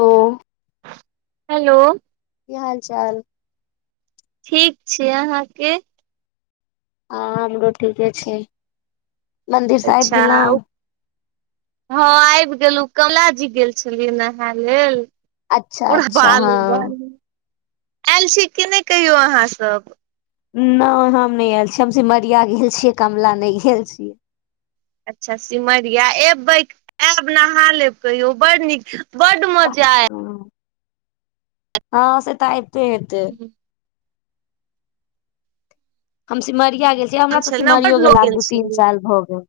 ओ hello की हाल- चाल? ठीक छि अहाँके? आ हमरो ठीके छै। मंदिर से आबि अच्छा गेलहुँ उ हँ आइब गेलौ कमलाजी गेल छेलियै नहाय लेल अच्छा पूरा अच्छा बालू हँ बालू एयल छी के नै कहियौ आहाँ सब नहि हम नहि आयल छीै हम सिमरिया गेल छियै कमला नहि गेल छीय, अच्छा सिमरिया एबै आयब नहा लेब कहियो बड़ नीक [unintelligible] मजा ह हँ से तऽऐत [unintelligible] हू [inaudible] हम सिमरिया गेल छियै हमरा तऽ छलै बड सिमरियो लोग गेला गेल आ दू तीन छलै साल भऽ गेल।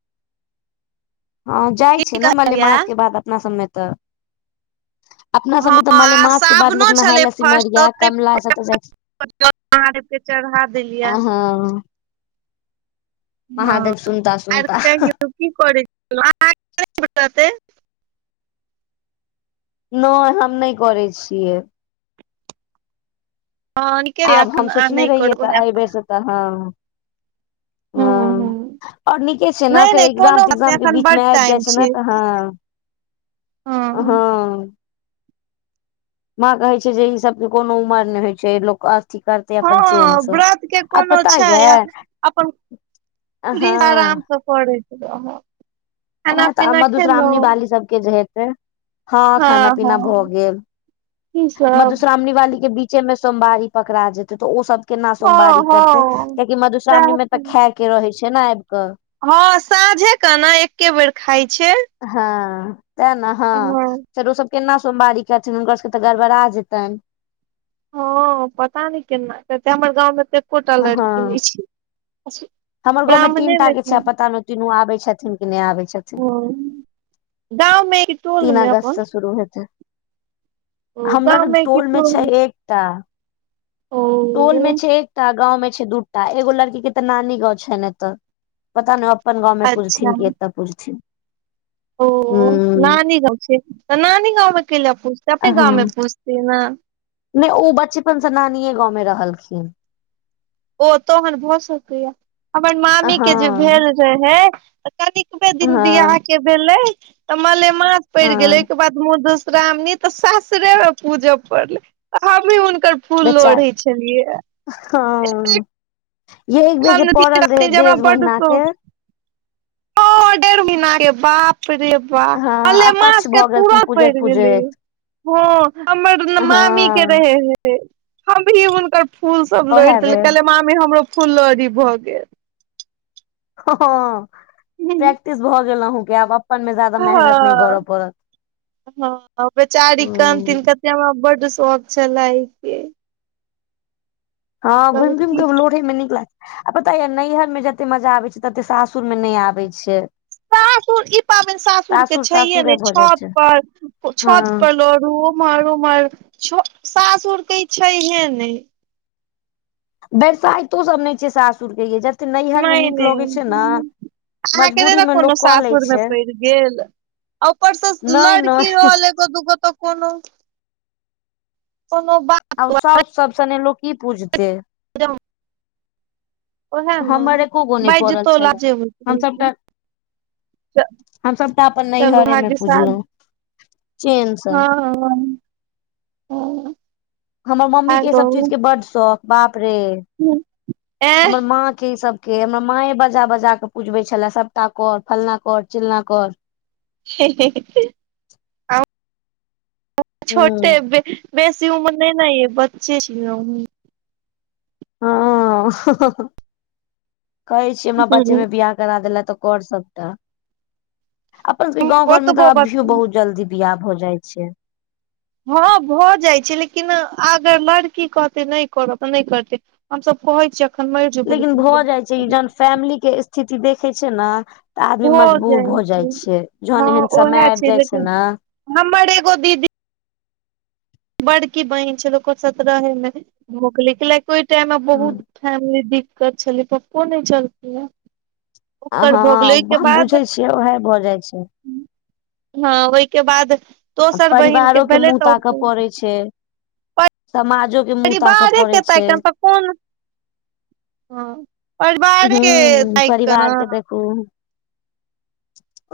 हँ जाइ की छै ने कहलियै मलेमासके बाद अपना सभमे तऽ, अपना हँ सबमे तऽ आ मलेमास के बाद लो साबुनो नहााय छलै लए फर्स्ट तऽ सिमरिया ओते कमला ऐसा तऽ जाइ छे के चढ़ा देलियै [unintelligible] हँ महादेव हँ सुनता आर सुनता कहि की करै। [unintelligible] नहि हम नहि करै छियै। करब आब हम एखन आ सोचने नहि रहिै करब तऽ बे से तऽ हँ हूं हूं हँ। आओर नीके छै ने नहि फेर नहि एक्जाम कोनो बात नहि त्जाम के एखन बीच बड मे आबि जाय टाइम छै ने तऽ ह, हँ माँ कहै छै जे ई सबके कोनो उमर नहि होइ छै लोक अथी कर, हँ व्रत के कोनो छै ये अपन हँ [unintelligible] आराम से पै छँ। [inaudible] व मधुश्रावणी बाली सबके जे हेते हँ खाना पीना भऽ गेल। की सब मधुश्रावणी वाली के बीचेमें सोमवारी पकड़ा जेते तो ओ सब, केना हँ सोमवारी हँ करते कियाकि मधुश्रावणी सैह में तऽ त खाय के रहे छै ने आबि कऽ, हँ साँझे केना एके बेर खाइ छै। हँ त ने हँ, फेर ओ सभ केना सोमवारी करथिन हुनकर सबके तऽ गड़ा बड़ा जेतनि, हँ प [unintelligible] ता नहि केना हमर गाँंव में त कोटा लड़की हँ हमर गाँवमे तीन टा ब्राह्मणेमे के छै। [unintelligible] पता नहि तीनू आबे छथिन क नहि आबै छथिन? गाँव मे कि टोल तीन मे अपन अगस्त से शुरू होत। हमरा त टोल मे छै एकटा, ओ टोल मे छै एकटा गाँं में छै दूटा एगो लड़की के तऽ नानी गाँंव छै ने तऽ, पता नहि ओ अपन गाँवमे अच्छा पूजथिन कि एतय पूजथिन? ओ नानी गाँव छै नानी गाँंव मे क लि पूछते अपने गाँवमे हँ पुछते ने? नहि ओ बचपनसँ नानि गाँवमें रहलखिन, ओ तोहन भऽ सकैया हमर हँ मामी के जे भेल रहै? त कनिकबे दिन बिआाह हँ के भेलै तऽ मल [unintelligible] माछ पड़ि गेल हँ ओहिके बाद मशरा न [unintelligible] तऽ सासुरे मे पूजय पड़लै हमी हुनकर फूल बेचारी लोढ़े छलियै। हँ ए [inaudible] ये एक बेर काम जे पड़ल रात रहे जमा डेढ़ बस महीना के [unintelligible] ओ डेढ़ महिने बापरे, वाह हँ अकच्छ मालेमास के भऽ गेलखिन तुरत पड़ पूजैत गेलै, पूजैत हँ हमर दूनो मामी के हँ रहे हे, हम भी हुनकर फूल सब लोड़ि ओएह देले बेर कहले मामी हमरो फूल लड़ी भऽ गेल, हँ गेल प्रैक्टिस भऽ गेलहुँ कि आब अपन मे जादाा मेहनत नहि हँ करऽ पड़त, हँ बेचारी ह कहनथिन कत हमरा बड शौक छले के, आब हँ कहबै घुम्म की घूम लोढ़े मे निकल, आ पता यऽ नैहर में जतेऽ मजा आबे छै, तते सासुर मे नहि आबै छै। सासुर ई पाबनि सासुर के छैये सासुरे ने, भऽ जाइ छत छै पर छत हँ पर लोड़ू। उमहर -उमहर छ सासुर के इ छैहे ने। बरसाइतो सब नहि छै सासुरके यैऽ। नै- नै। अहाँके नै मजबूरी ने मे लोक कोनो कऽ लै सासुरमे छै पड़ि गेल? ऊपर से नहि लड़की नहि रहल एगो दूगो तऽ कोनो कोनो बात आ साउस सब सने लोक की पूजते। [inaudible] ओएह ने हमर एको गो नै बाजि पड़ल जेतौ छलए लाजे होइत रहै हमसभटा हम सबटा अपन चलू नैहरेमें पुजलहुँ। भाग्यशाली चेन से हँ -हँ ओ। हमर मम्मी के ई सब चीज के बड्ड शौख, बाप रे ऐं हमर माँ के ई सब के हमरा माऐ बजा- बजा के पुजबे छले, सबपटा कर फलां कर चिलना कर। हम छोटे हूं बेसी-बेसी उमर नै ने येऽ बच्चे छी ने अंहू। हऽ कहै छीयै, हमरा बच्चे मे बियाह करा देलऽ तऽ कर सबटा। अपन सबके गाँंव घर मे ओतबो तऽ अभियो बच्चा बहुत जल्दी बियाह भ जाइ छै। हँ भऽ जाइत छै, लेकिन अगर लड़की कहतै नहि करब तऽ नहि करतै। हमस कहै छीयै अखन मरिऽ जेबौ लेकिन भऽ जाइ छै बियाह जहन फैमिली के स्थिति देखै छै ने तऽ आदमी मजबूर भऽ जाइ छै, जहन हँ एहन समय ओएह आबि जाय छै लेकिन ने हमर एगो दीदी बड़की बहीन छल ओकर सत्रहवें में भऽ गेल हैं, ओहि टाइम बहुत हँ फैमिली दिक्कत छलै पप्पो नै छलखिन हे। आ ओकर हँ भोगलै ओहिके हम बाद बुझै छियै ओएहे भऽ जाइ छै। हँ ओहिके बाद आ दोसर बहिनक के परिवारो भेलै मुँह तऽ ताकऽ पड़ै छै। समाजो के मुँह ताकऽ पड़ै छै क [inaudible] हँ परिवारे तैऽक कऽ न। कहू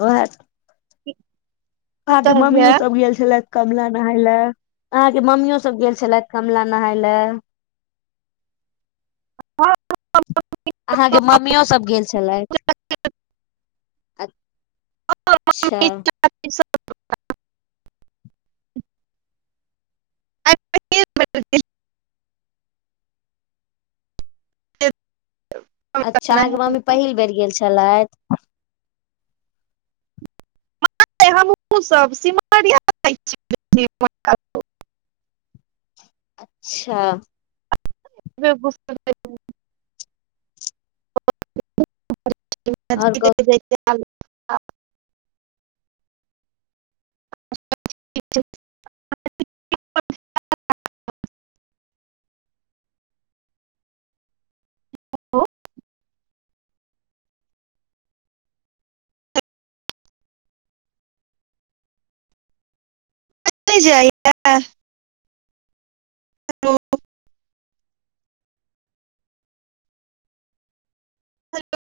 ओ ह [inaudible] अहाँ के मम्मीो सब गेल छलथि। कमला नहाय लएऽ, अहाँके मम्मियो सब गेल छलथि कमला नहाय लएऽ। अहाँके मम्मियो सब गेल छलथि। अ -च्छा! अच्छा अहाँके मम्मी पहिल बेर गेल छलथि। हमहुँ सब सिमरिया जा छै एम्हरका लोक। अच्छा! आओर कहू [unintelligible] [inaudible] हेलो! नइ जाइया। हेलो! हेलो!